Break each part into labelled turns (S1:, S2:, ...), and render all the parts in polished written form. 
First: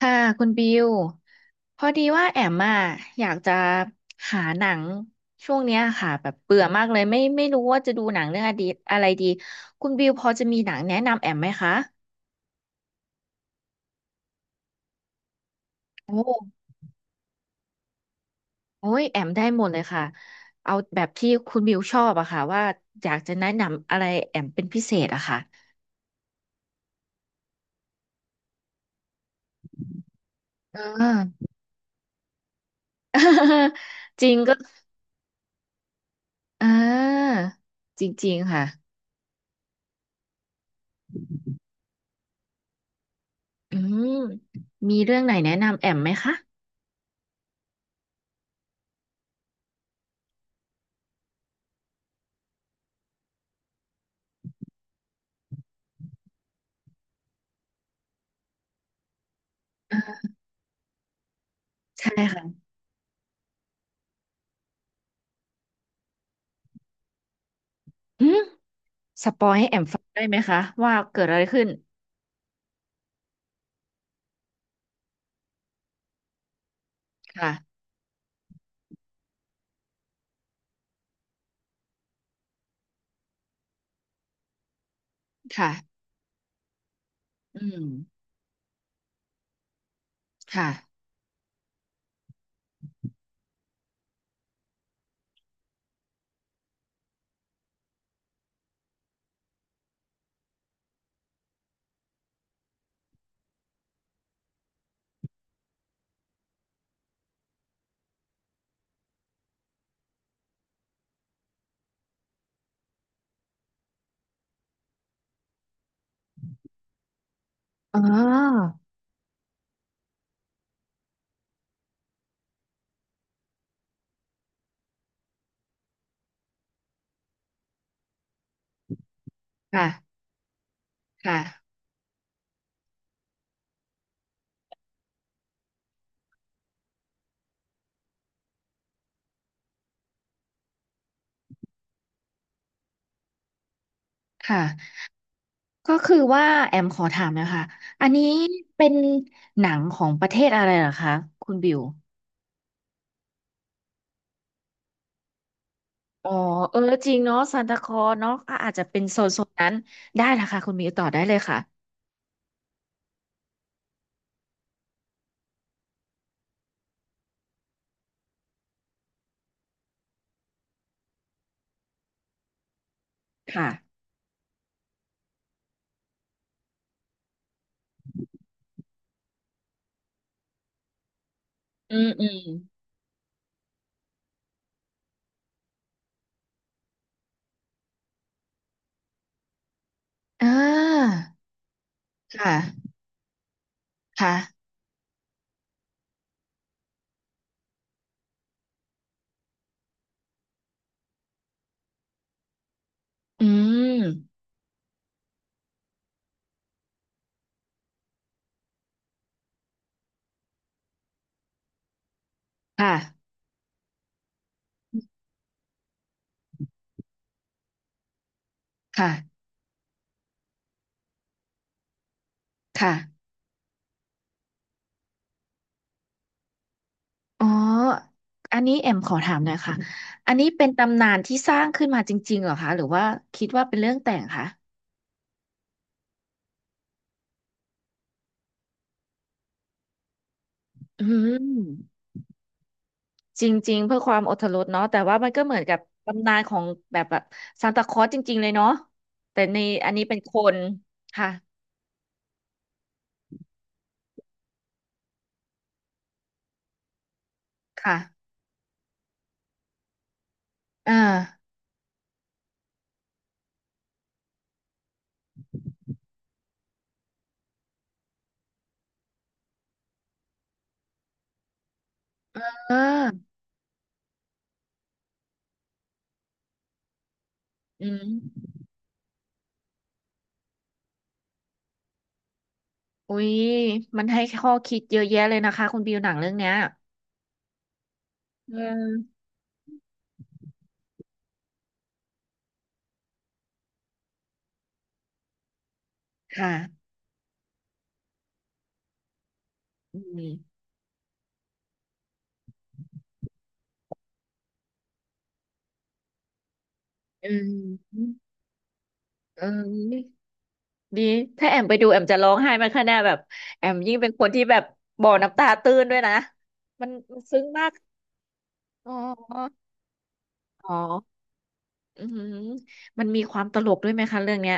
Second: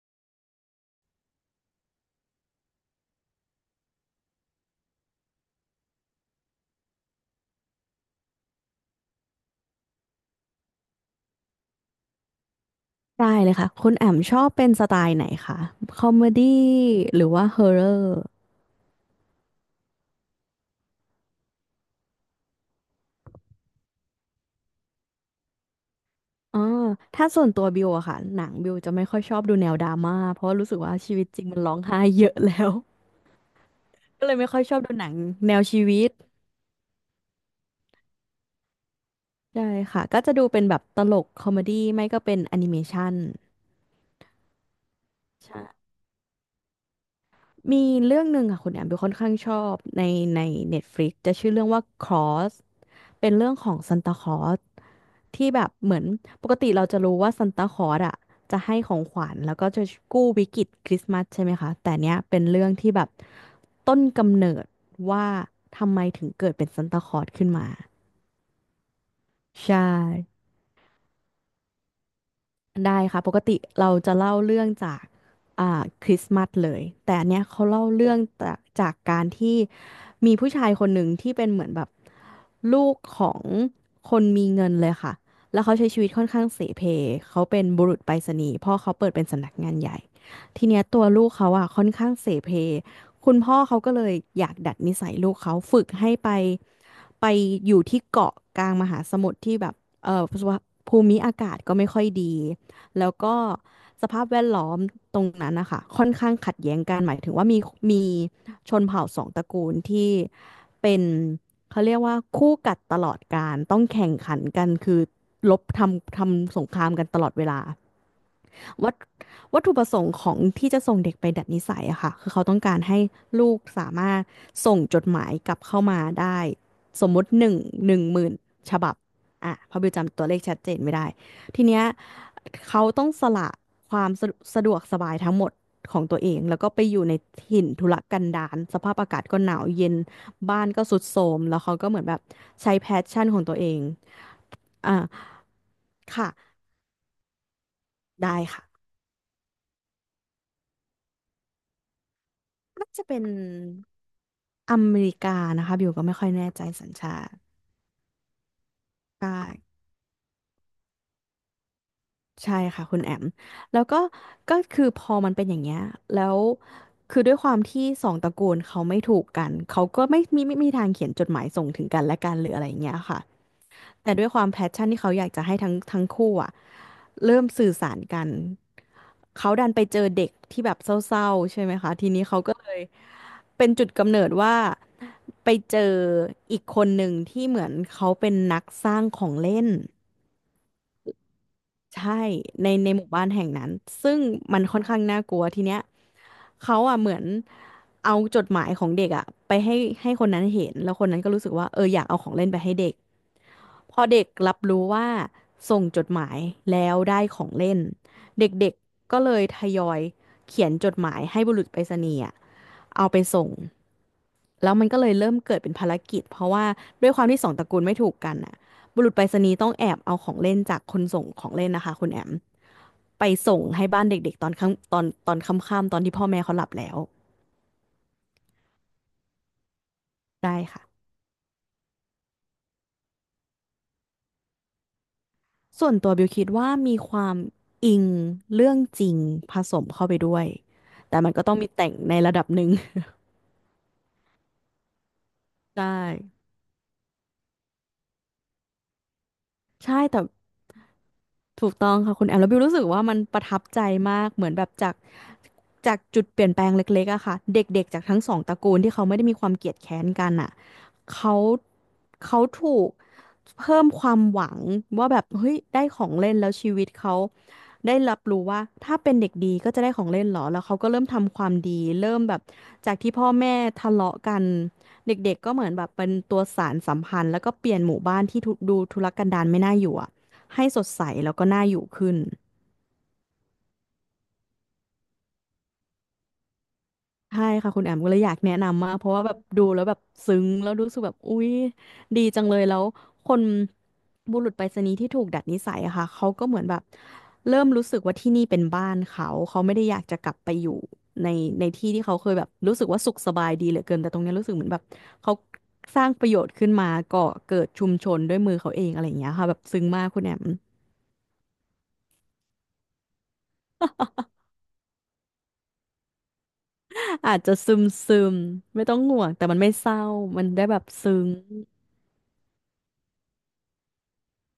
S1: ค่ะคุณบิวพอดีว่าแอมอ่ะอยากจะหาหนังช่วงเนี้ยค่ะแบบเบื่อมากเลยไม่รู้ว่าจะดูหนังเรื่องอดีตอะไรดีคุณบิวพอจะมีหนังแนะนำแอมไหมคะ
S2: ได้เลยค่ะคุณแอมชอบเป็นสไตล์ไหนคะคอม
S1: โอ้
S2: เมดี้หรือว่าฮอร์เรอร์
S1: โอ้ยแอมได้หมดเลยค่ะเอาแบบที่คุณบิวชอบอะค่ะว่าอยากจะแนะนำอะไรแอมเป็นพิเศษอะค่ะ
S2: อ๋อถ้าส่วนตัวบิวอะค่ะหนังบิวจะไม่ค่อยชอบดูแนวดราม่าเพราะรู้สึ
S1: อ
S2: กว่าชีวิตจริ
S1: ่า
S2: งมันร้องไห้เยอะแล้ว
S1: จ
S2: ก็
S1: ริ
S2: เล
S1: ง
S2: ยไม่
S1: ก็
S2: ค่อยชอบดูหนังแนวชีวิต
S1: อ่าจริงๆค่ะ
S2: ใช่ค่ะก็จะดูเป็นแบบตลกคอมเมดี้ไม่ก็เป็นแอนิเมชัน
S1: อืมมีเรื่องไหนแนะ
S2: ใช่
S1: นำแอมไหมคะ
S2: มีเรื่องหนึ่งค่ะคุณแอมดูค่อนข้างชอบในใน Netflix จะชื่อเรื่องว่า Cross เป็นเรื่องของซันตาคลอสที่แบบเหมือนปกติเราจะรู้ว่าซันตาคลอสอ่ะจะให้ของขวัญแล้วก็จะกู้วิกฤตคริสต์มาสใช่ไหมคะแต่
S1: ใช่
S2: เนี้ยเป็
S1: ค่ะ
S2: นเรื่องที่แบบต้นกำเนิดว่าทำไมถึงเกิดเป็นซันตาคลอสขึ้นมา
S1: อืม สปอยให้แอ
S2: ใช่
S1: มฟังได้ไหมคะว่าเกิดอะไรขึ้น
S2: ได้ค่ะปกติเราจะเล่าเรื่องจากคริสต์มาสเลยแต่อันเนี้ย
S1: ค่ะ
S2: เขาเล่าเรื่องจากการที่มีผู้ชายคนหนึ่งที่เป็นเหมือนแบบลูกของคนมีเงินเลยค่ะแล้ว
S1: ค่ะ
S2: เขาใช้ชีวิตค่อนข้างเสเพเขา
S1: อื
S2: เป็นบุ
S1: ม
S2: รุษไปรษณีย์พ่อเขาเปิดเป็นสำนักงานใหญ่ที
S1: ค่ะ
S2: เนี้ยตัวลูกเขาอ่ะค่อนข้างเสเพคุณพ่อเขาก็เลยอยากดัดนิสัยลูกเขาฝึกให้ไปไปอยู่ที่เกาะกลางมหาสมุทรที่แบบเออภูมิอากาศก็ไม่ค่อยดี แล้วก็สภาพแวดล้อมตรงนั้นนะคะค่อนข้างขัดแย้งกันหมายถึงว่ามีมีชนเผ่าสองตระกูลที่เป็นเขาเรียกว่าคู่กัดตลอดกาลต้องแข่งขันกันคือรบทำสงครามกันตลอดเวลา
S1: อ๋อ
S2: วัตวัตถุประสงค์ของที่จะส่งเด็กไปดัดนิสัยอะค่ะคือเขาต้องการให้ลูกสามารถส่งจดหมายกลับเข้ามาได้สมมุติ10,000ฉบับอ่ะเพราะบิวจำ
S1: ค่ะ
S2: ตัวเลขชัดเจนไม่ได้ที
S1: ค่ะ
S2: เนี้ยเขาต้องสละความสะดวกสบายทั้งหมดของตัวเองแล้วก็ไปอยู่ในถิ่นทุรกันดารสภาพอากาศก็หนาวเย็นบ้านก็สุดโทรมแล้วเขาก็เหมือนแบบใช้แพชชั่นของตัวเอง
S1: ค่ะ
S2: อ่า
S1: ก็คือ
S2: ค่ะ
S1: ว่าแอมขอถามนะคะอันนี้
S2: ได้ค่ะ
S1: เป็นหนังของประเทศอะไรเหรอคะคุณบิว
S2: น่าจะเป็น อเมริกานะคะบิวก็ไม่ค่อ
S1: อ๋อ
S2: ยแน่ใจ
S1: เออ
S2: สัญ
S1: จริง
S2: ชาติ
S1: เนาะซานตาคลอสเนาะก็อาจจะเป็นโซน
S2: ใช่
S1: โซนนั้นได้ละค่ะคุณบิวต่อได้เลยค่ะ
S2: ใช่ค่ะคุณแอมแล้วก็ก็คือพอมันเป็นอย่างเงี้ยแล้วคือด้วยความที่สองตระกูลเขาไม่ถูกกันเขาก็ไม่มีทางเขียนจดหมายส่งถึงกันและกันหรืออะไรอย่างเงี้ยค่ะ
S1: ค่ะ
S2: แต่ด้วยความแพชชั่นที่เขาอยากจะให้ทั้งคู่อะเริ่มสื่อสารกันเขาดันไปเจอเด็กที่แบบเศร้าๆใช่ไหมคะ
S1: อื
S2: ที
S1: ม
S2: นี้
S1: อืม
S2: เขาก็เลยเป็นจุดกำเนิดว่าไปเจออีกคนหนึ่งที่เหมือนเขาเป็นนักสร้างของเล่น
S1: อ่า
S2: ใช่
S1: ค่ะ
S2: ในหมู่บ้านแห่งนั้นซึ่ง
S1: ค่ะ
S2: มันค่อนข้างน่ากลัวทีเนี้ยเขาอ่ะเหมือนเอาจดหมายของเด็กอ่ะไปให้คนนั้นเห็นแล้วคนนั้นก็รู้สึกว่าเอออยากเอาของเล่นไปให้เด็ก
S1: อื
S2: พ
S1: ม
S2: อเด็กรับรู้ว่าส่งจดหมายแล้วได้ของเล่นเด็กๆก็เลยทยอยเขียนจดหมายให้บุรุษไปรษณีย์อะ
S1: ค
S2: เอาไป
S1: ่ะ
S2: ส่งแล้วมันก็เลยเริ่มเกิดเป็นภารกิจเพราะว่าด้วยความที่สองตระกูลไม่ถูกกันอ่ะบุรุษไปรษ
S1: ค่ะ
S2: ณีย์ต้องแอบเอาของเล่นจากคนส่งของเล่นนะคะคุณแอม
S1: ค่ะ
S2: ไปส่งให้บ้านเด็กๆตอนค่ำตอนค่ำๆตอนที่พ่อแม่เขาหลับแล้ว
S1: อ๋ออันนี้แอมขอถามหน่อยค่ะอันนี้
S2: ได้
S1: เป็นตำ
S2: ค่ะ
S1: นานที่สร้างขึ้นมาจริงๆเหรอคะ หรือว่าคิดว่าเป็นเรื่องแต่งคะ
S2: ส่วนตัวบิวคิดว่ามีความอิงเรื่องจริงผสมเข้าไปด้วย
S1: อื
S2: แต่มันก็ต้องมีแต่
S1: ม
S2: งในระดับหนึ่ง
S1: จริงๆเพื่อความอรรถรสเนาะแต่ว่ามันก็เหมือน กับ
S2: ใช่
S1: ตำนานของแบบซานตาคลอสจริงๆเลยเนาะแต่ในอัน
S2: ใช่
S1: นี้เป็น
S2: แต่
S1: คนค่ะ
S2: ถูกต้องค่ะคุณแอมแล้วบิวรู้สึกว่ามันประทับใจมากเหมือนแบบจากจุดเปลี่ยนแปลงเล็กๆอะค่ะเด็กๆ
S1: ค่ะ
S2: จากทั้งสองตระกูลที่เขาไม่ได้มีความเกลียดแค้นกันอะ
S1: อ่า
S2: เขาถูกเพิ่มความหวังว่าแบบเฮ้ยได้ของเล่นแล้วชีวิตเขาได้รับรู้ว่าถ้าเป็นเด็กดีก็จะได้ของเล่นเหรอแล้วเขาก็เริ่มทำความดีเริ่มแบบ
S1: อ่
S2: จากที่พ่อ
S1: า
S2: แม่ทะเลาะกันเด็กๆก็เหมือนแบบเป็นตัวสานสัมพันธ์แล้วก็เปลี่ยน
S1: อื
S2: หมู่บ้านที่ทุ
S1: ม
S2: ดูทุรกันดารไม่น่าอยู่อะ ให้สดใสแล้วก็น่าอยู่ขึ้น
S1: อุ๊ยมันให้ข้อคิดเยอะแยะเลยนะคะคุณบิวหนังเรื่องเนี้ย
S2: ใช่ค่ะคุณแอมก็เลยอยากแนะ
S1: อื
S2: นำมากเพราะ
S1: ม
S2: ว่าแบบดูแล้วแบบซึ้งแล้วรู้สึกแบบอุ๊ยดีจังเลยแล้วคนบุรุษไปรษณีย์ที่ถูกดัดนิสัยอะค่ะเขาก็
S1: ค่ะ
S2: เหมือนแบบเริ่มรู้สึกว่าที่นี่เป็นบ้านเขาเขาไม่ได้อ
S1: อื
S2: ยากจะ
S1: ม
S2: กลับไปอยู่ในในที่ที่เขาเคยแบบรู้สึกว่าสุขสบายดีเหลือเกินแต่ตรงเนี้ยรู้สึกเหมือนแบบเขาสร้างประโยชน์ขึ้นมาก่
S1: อื
S2: อเกิดชุมช
S1: ม
S2: นด้วยมือเขาเองอะไรอย่างเงี้ย
S1: อื
S2: ค่ะแบบซึ้งมากคุ
S1: ม
S2: ณแอม
S1: ดี ถ้าแอมไปดูแอมจะร้องไห้มันขนาดแบบแอมยิ่งเป็นคนที่แบบบ่อน้ำตาตื้นด้วยนะมัน
S2: อาจ
S1: ซึ้ง
S2: จะ
S1: มาก
S2: ซึมซึมไม่
S1: อ๋
S2: ต้องห่วงแต่มัน
S1: อ
S2: ไม่เศร้ามันได้
S1: อ๋อ
S2: แบบซึ้ง
S1: อืมมันมีความตลกด้วยไหมคะเรื่องเนี้ย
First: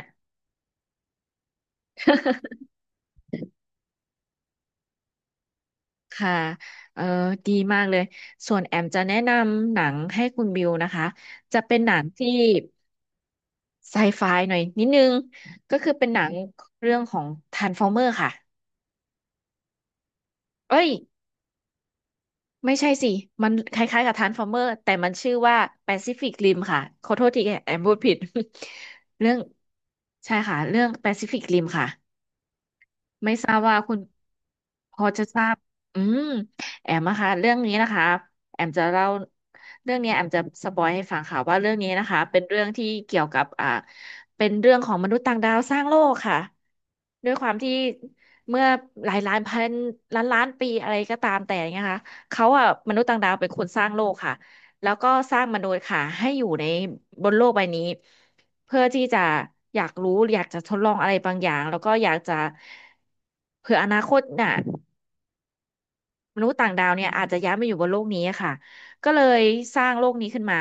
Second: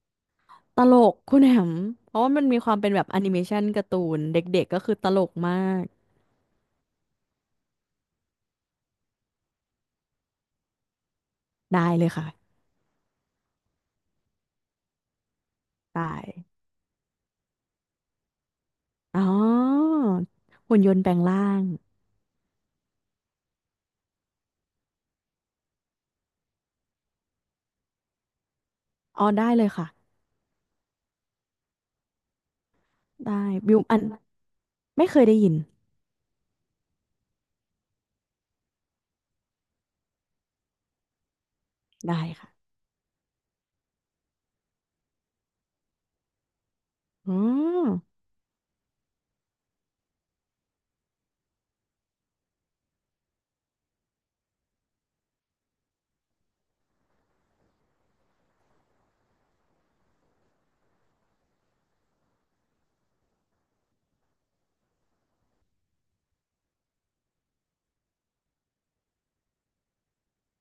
S2: ตลกคุณแหม่มเพราะว่ามันมีค วามเป็นแบบแอนิเมชันการ์ตูนเด็กๆก็คือตลกมาก
S1: ค่ะเออดีมากเลย ส่วนแอมจะแนะนำหนังให้คุณบิวนะคะ จะเป็น
S2: ได้
S1: หนั
S2: เล
S1: ง
S2: ย
S1: ที่
S2: ค่ะ
S1: ไซไฟหน่อยนิดนึง ก็คือ
S2: ได้
S1: เป็นหนังเรื่องของทรา r ฟอร์เมอร์ค่ะ
S2: อ๋อหุ่น
S1: เอ้ย
S2: ยนต์แปลงร่าง
S1: ไม่ใช่สิ มันคล้ายๆกับทานฟอร์เมอร์แต่มันชื่อว่าแปซิฟิกริมค่ะขอโทษทีแอมพูดผิด
S2: อ๋อ
S1: เรื่อง
S2: ได้เลยค่ะ
S1: ใช่ค่ะเรื่องแปซิฟิกริมค่ะ ไม่
S2: ได้
S1: ทราบ
S2: บิ
S1: ว่า
S2: ว
S1: คุ
S2: อั
S1: ณ
S2: น
S1: พอ
S2: ไม่เค
S1: จะ
S2: ยได้
S1: ทรา
S2: ยิน
S1: บอืมแอมนะคะเรื่องนี้นะคะแอมจะเล่าเรื่องเนี้ยแอมจะสปอยให้ฟังค่ะว่าเรื่องนี้นะคะ
S2: ได้
S1: เป็น
S2: ค่ะ
S1: เรื่องที่เกี่ยวกับอ่าเป็นเรื่องของมนุษย์ต่างดาวสร้างโลกค่ะด้
S2: อ๋
S1: ว
S2: อ
S1: ยความที่เมื่อหลายล้านพันล้านล้านปีอะไรก็ตามแต่เนะคะเขาอ่ะมนุษย์ต่างดาวเป็นคนสร้างโลกค่ะแล้วก็สร้างมนุษย์ค่ะให้อยู่ในบนโลกใบนี้ เพื่อที่จะอยากรู้อยากจะทดลองอะไรบางอย่างแล้วก็อยากจะเผื่ออนาคตน่ะ มนุษย์ต่างดาวเนี่ยอาจจะย้ายมาอยู่บนโลกนี้อะค่ะก็เลยสร้างโลกนี้ขึ้นมา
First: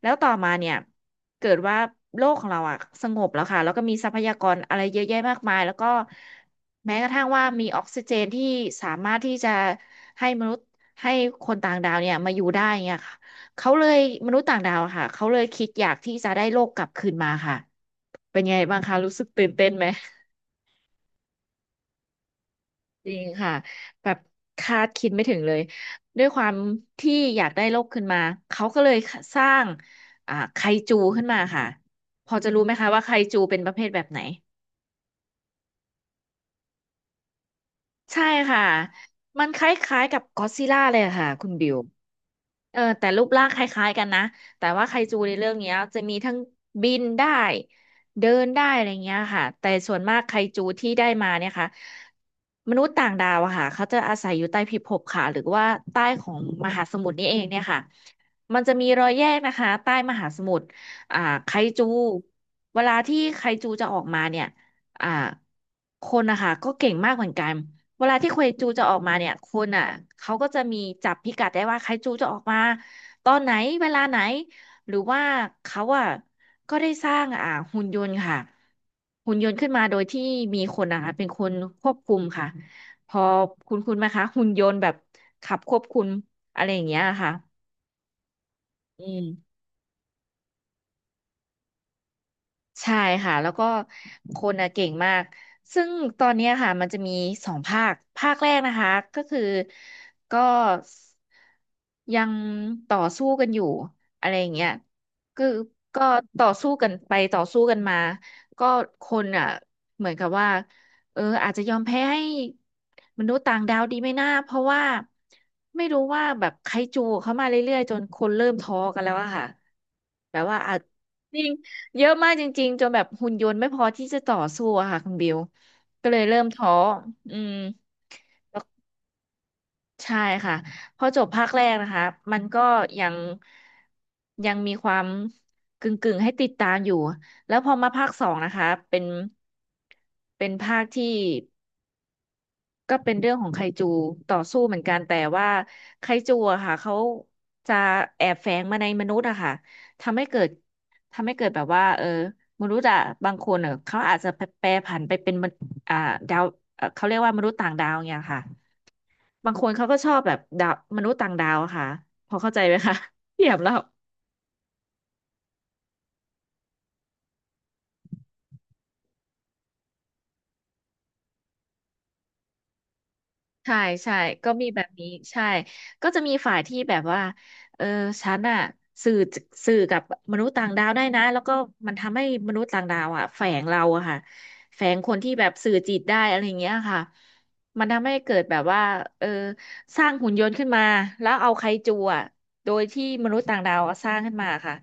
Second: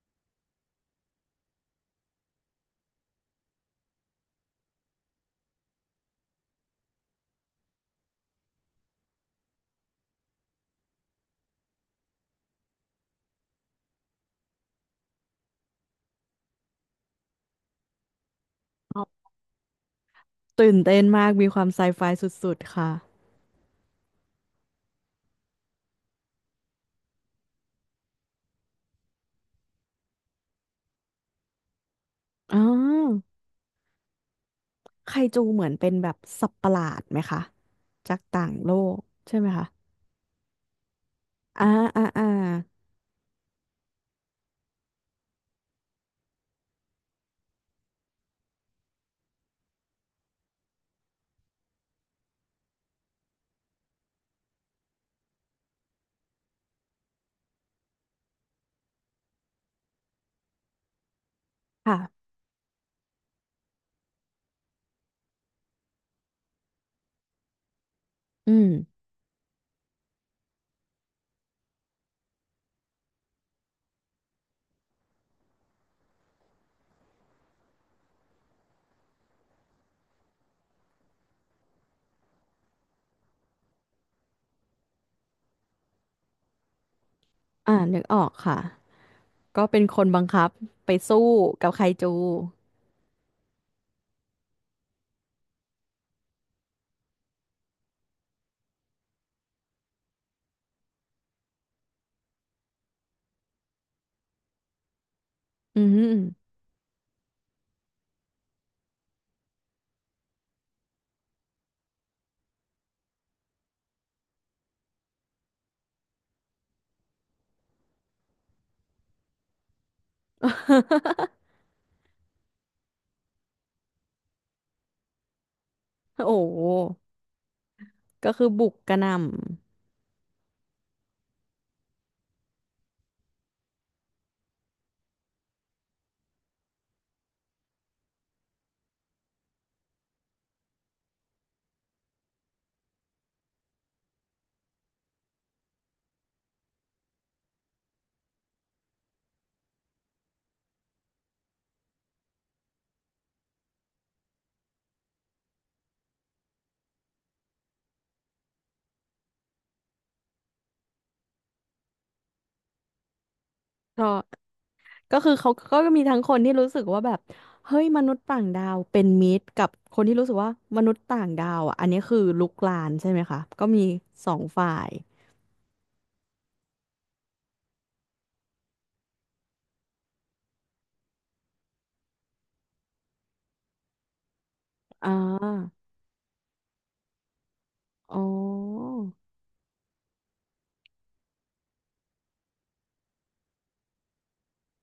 S1: แล้วต่อมาเนี่ยเกิดว่าโลกของเราอะสงบแล้วค่ะแล้วก็มีทรัพยากรอะไรเยอะแยะมากมายแล้วก็แม้กระทั่งว่ามีออกซิเจนที่สามารถที่จะให้มนุษย์ให้คนต่างดาวเนี่ยมาอยู่ได้เงี้ยค่ะเขาเลยมนุษย์ต่างดาวอะค่ะเขาเลยคิดอยากที่จะได้โลกกลับคืนมาค่ะเป็นไงบ้างคะ
S2: อ๋
S1: รู้สึ
S2: อ
S1: กตื่นเต้นไหม
S2: ตื่นเต้นมากมีความไซไฟสุดๆค่ะ
S1: จริงค่ะแบบคาดคิดไม่ถึงเลยด้วยความที่อยากได้โลกขึ้นมาเขาก็เลยสร้างอ่าไคจูขึ้นมาค่ะพอจะ
S2: อ๋อ
S1: รู้ไหมคะว่าไคจูเป็นประเภทแบบไหน
S2: ไคจูเหมือนเป็นแบบสัตว์ประหลาดไหมคะจาก
S1: ใช่
S2: ต่าง
S1: ค่ะ
S2: โลกใช่
S1: มั
S2: ไหม
S1: นค
S2: คะ
S1: ล้ายๆกับก็อดซิลล่าเลยอะค่ะคุณ
S2: อ่า
S1: บิว
S2: อ่า
S1: เออแต่รูปร่างคล้ายๆกันนะแต่ว่าไคจูในเรื่องเนี้ยจะมีทั้งบินได้เดินได้อะไรเงี้ยค่ะแต่ส่วนมากไคจูที่ได้มาเนี่ยค่ะมนุษย์ต่างดาวอะค่ะเขาจะอาศัยอยู่ใต้พิภพค่ะหรือว่าใต้ของมหาสมุทรนี่เองเนี่ยค่ะมันจะมีรอยแยกนะคะใต้มหาสมุทรอ่าไคจู
S2: ค่ะ
S1: เวลาที่ไคจูจะออกมาเนี่ยอ่าคนนะคะก็เก่งมากเหมือนกัน เวลาที่เค
S2: อื
S1: นจู
S2: ม
S1: จะออกมาเนี่ยคนอ่ะเขาก็จะมีจับพิกัดได้ว่าใครจูจะออกมาตอนไหนเวลาไหนหรือว่าเขาอ่ะก็ได้สร้างอ่าหุ่นยนต์ค่ะหุ่นยนต์ขึ้นมาโดยที่มีคนนะคะเป็นคนควบคุมค่ะพอคุณไหมคะหุ่นยนต์แบบขับควบคุมอะไรอย่างเงี้ยค่ะ
S2: อ่านึกออกค่ะ
S1: อืม
S2: ก็เป็นคนบังคับไปสู้กับไคจู
S1: ใช่ค่ะแล้วก็คนน่ะเก่งมากซึ่งตอนเนี้ยค่ะมันจะมีสองภาคภาคแรกนะคะก็คือก็ยังต่อสู้กันอยู่อะไรอย่างเงี้ยคือ
S2: อื
S1: ก็ต่อ
S2: ม
S1: สู้กันไปต่อสู้กันมาก็คนอ่ะเหมือนกับว่าเอออาจจะยอมแพ้ให้มนุษย์ต่างดาวดีไหม่น่าเพราะว่าไม่รู้ว่าแบบไคจูเข้ามาเรื่อยๆจนคนเริ่มท้อกันแล้วอะค่ะแบบว่าอาจ จริง เยอะมากจริงๆจนแบบหุ่นยนต์ไม่พอที่จะต่อสู้อะค่ะคุณบิว ก็เลย
S2: โอ้
S1: เริ่ม
S2: โห
S1: ท้ออืม
S2: ก็คือบุกกระหน่
S1: ใช่ค่ะพอจบภาคแรกนะคะมันก็ยังยังมีความกึ่งๆให้ติดตามอยู่แล้วพอมาภาคสองนะคะเป็นภาคที่ ก็เป็นเรื่องของไคจูต่อสู้เหมือนกันแต่ว่าไคจูอะค่ะเขาจะแอบแฝงมาในมนุษย์อะค่ะทำให้เกิดทำให้เกิดแบบว่ามนุษย์อะบางคนเขาอาจจะแปรผันไปเป็นมนอ่าดาวเขาเรียกว่ามนุษย์ต่างดาวเนี่ยค่ะบางคนเขาก็ชอบแบบดาวมนุษย์ต่างดาวอะค่ะพอเข้าใจไหมคะ เทีย บแล้ว
S2: ำเพราะก็คือเขาก็มีทั้งคนที่รู้สึกว่าแบบเฮ้ยมนุษย์ต่างดาวเป็นมิตรกับคนที่รู้สึกว่ามนุษย์ต่างดาวอ่ะอันนี้คือลุกลานใช่ไหมคะก็
S1: ใช่
S2: มี
S1: ใช่
S2: สอง
S1: ก็มี
S2: ฝ่า
S1: แบบ
S2: ย
S1: นี้ใช่ก็จะมีฝ่ายที่แบบว่าเออฉันอะสื่อสื่อกับมนุษย์ต่างดาวได้นะแล้วก็มันทำให้มนุษย์ต่างดาวอะแฝงเราอะค่ะแฝง
S2: อ่
S1: คนที่แบบสื่อ
S2: า
S1: จิตได้อะไรอย่างเงี้ยค่ะมันทำให้
S2: อ๋
S1: เกิดแบบว่า
S2: อ
S1: เออสร้างหุ่นยนต์ขึ้นมาแล้วเอาไคจูอะโดยที่มนุษย์ต่างดาวอะสร้างขึ้นมาค่ะ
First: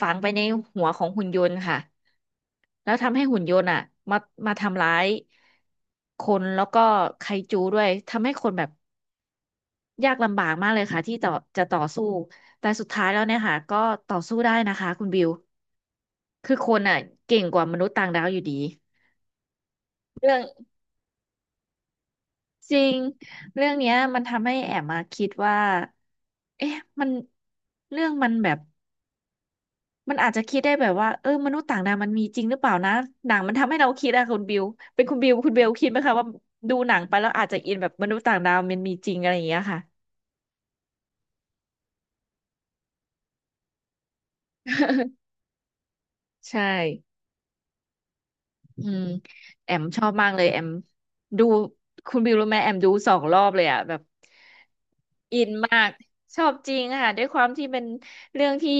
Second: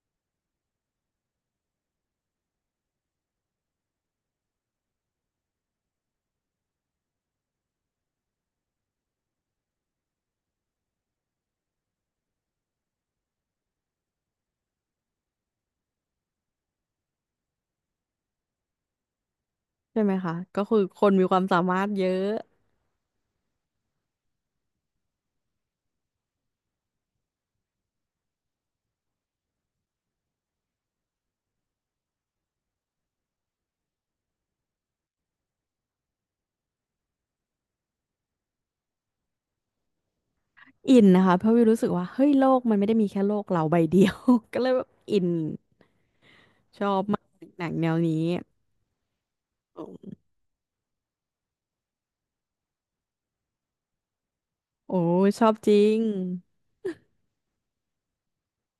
S1: ฝังไปในหัวของหุ่นยนต์ค่ะแล้วทำให้หุ่นยนต์อะมามาทำร้ายคนแล้วก็ไคจูด้วยทำให้คนแบบ ยากลำบากมากเลยค่ะที่จะต่อสู้ แต่สุดท้ายแล้วเนี่ยค่ะก็ต่อสู้ได้นะคะคุณบิวคือคนอ่ะเก่งกว่ามนุษย์ต่างดาวอยู่ดี
S2: ใช่ไหม
S1: เรื่
S2: คะ
S1: อง
S2: ก็คือคนมีความสามารถเยอะ
S1: จริงเรื่องเนี้ยมันทำให้แอบมาคิดว่าเอ๊ะมันเรื่องมันแบบมันอาจจะคิดได้แบบว่ามนุษย์ต่างดาวมันมีจริงหรือเปล่านะหนังมันทำให้เราคิดอะคุณบิวเป็นคุณบิวคุณเบลคิดไหมคะว่าดูหนังไปแล้วอาจจะอินแบบมนุษย์ต่างดาวมันมีจริงอะไรอย่างเงี้ยค่ะ
S2: อินนะคะเพราะวิวรู้สึกว่าเฮ้ยโลกมันไม่ได้มีแค่โลกเราใบเดียว ก็เลยแบบอิน
S1: ใช่
S2: ชอบมากหนังแนวนี้
S1: อืมแอมชอบมากเลยแอมดูคุณบิวรู้ไหมแอมดู2 รอบเลยอ่ะแบบ
S2: โอ้ชอบจริง
S1: ชอบจริงค่ะด้วยความที่เป็นเรื่องที่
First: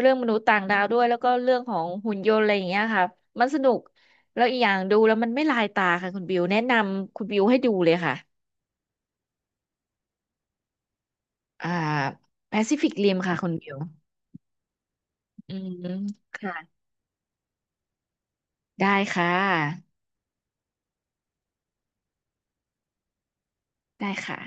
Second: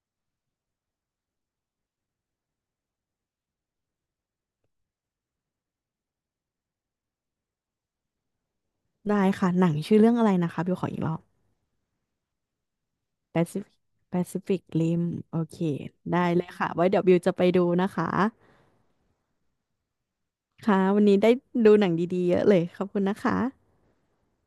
S1: เรื่องมนุษย์ต่างดาวด้วยแล้วก็เรื่องของหุ่นยนต์อะไรอย่างเงี้ยค่ะมันสนุกแล้วอีกอย่างดูแล้วมันไม่ลายตาค่ะคุณบิวแนะนำคุณบิวให้ดูเลยค่ะ
S2: ได้ค่ะหนังชื่อเรื่องอะไรนะคะบิวขออีกรอบ
S1: อ่า Pacific Rim ค่ะคุณ
S2: Pacific
S1: บิว
S2: Pacific Rim โอ
S1: อื
S2: เค
S1: ม
S2: ได้เลยค่ะ
S1: ค่ะ
S2: ไว้เดี๋ยวบิวจะไปดูนะคะ
S1: ได้ค่ะ
S2: ค่ะวันนี้ได้ดูหนังดีๆเยอะเลยขอบคุณนะคะ
S1: ได้ค่ะ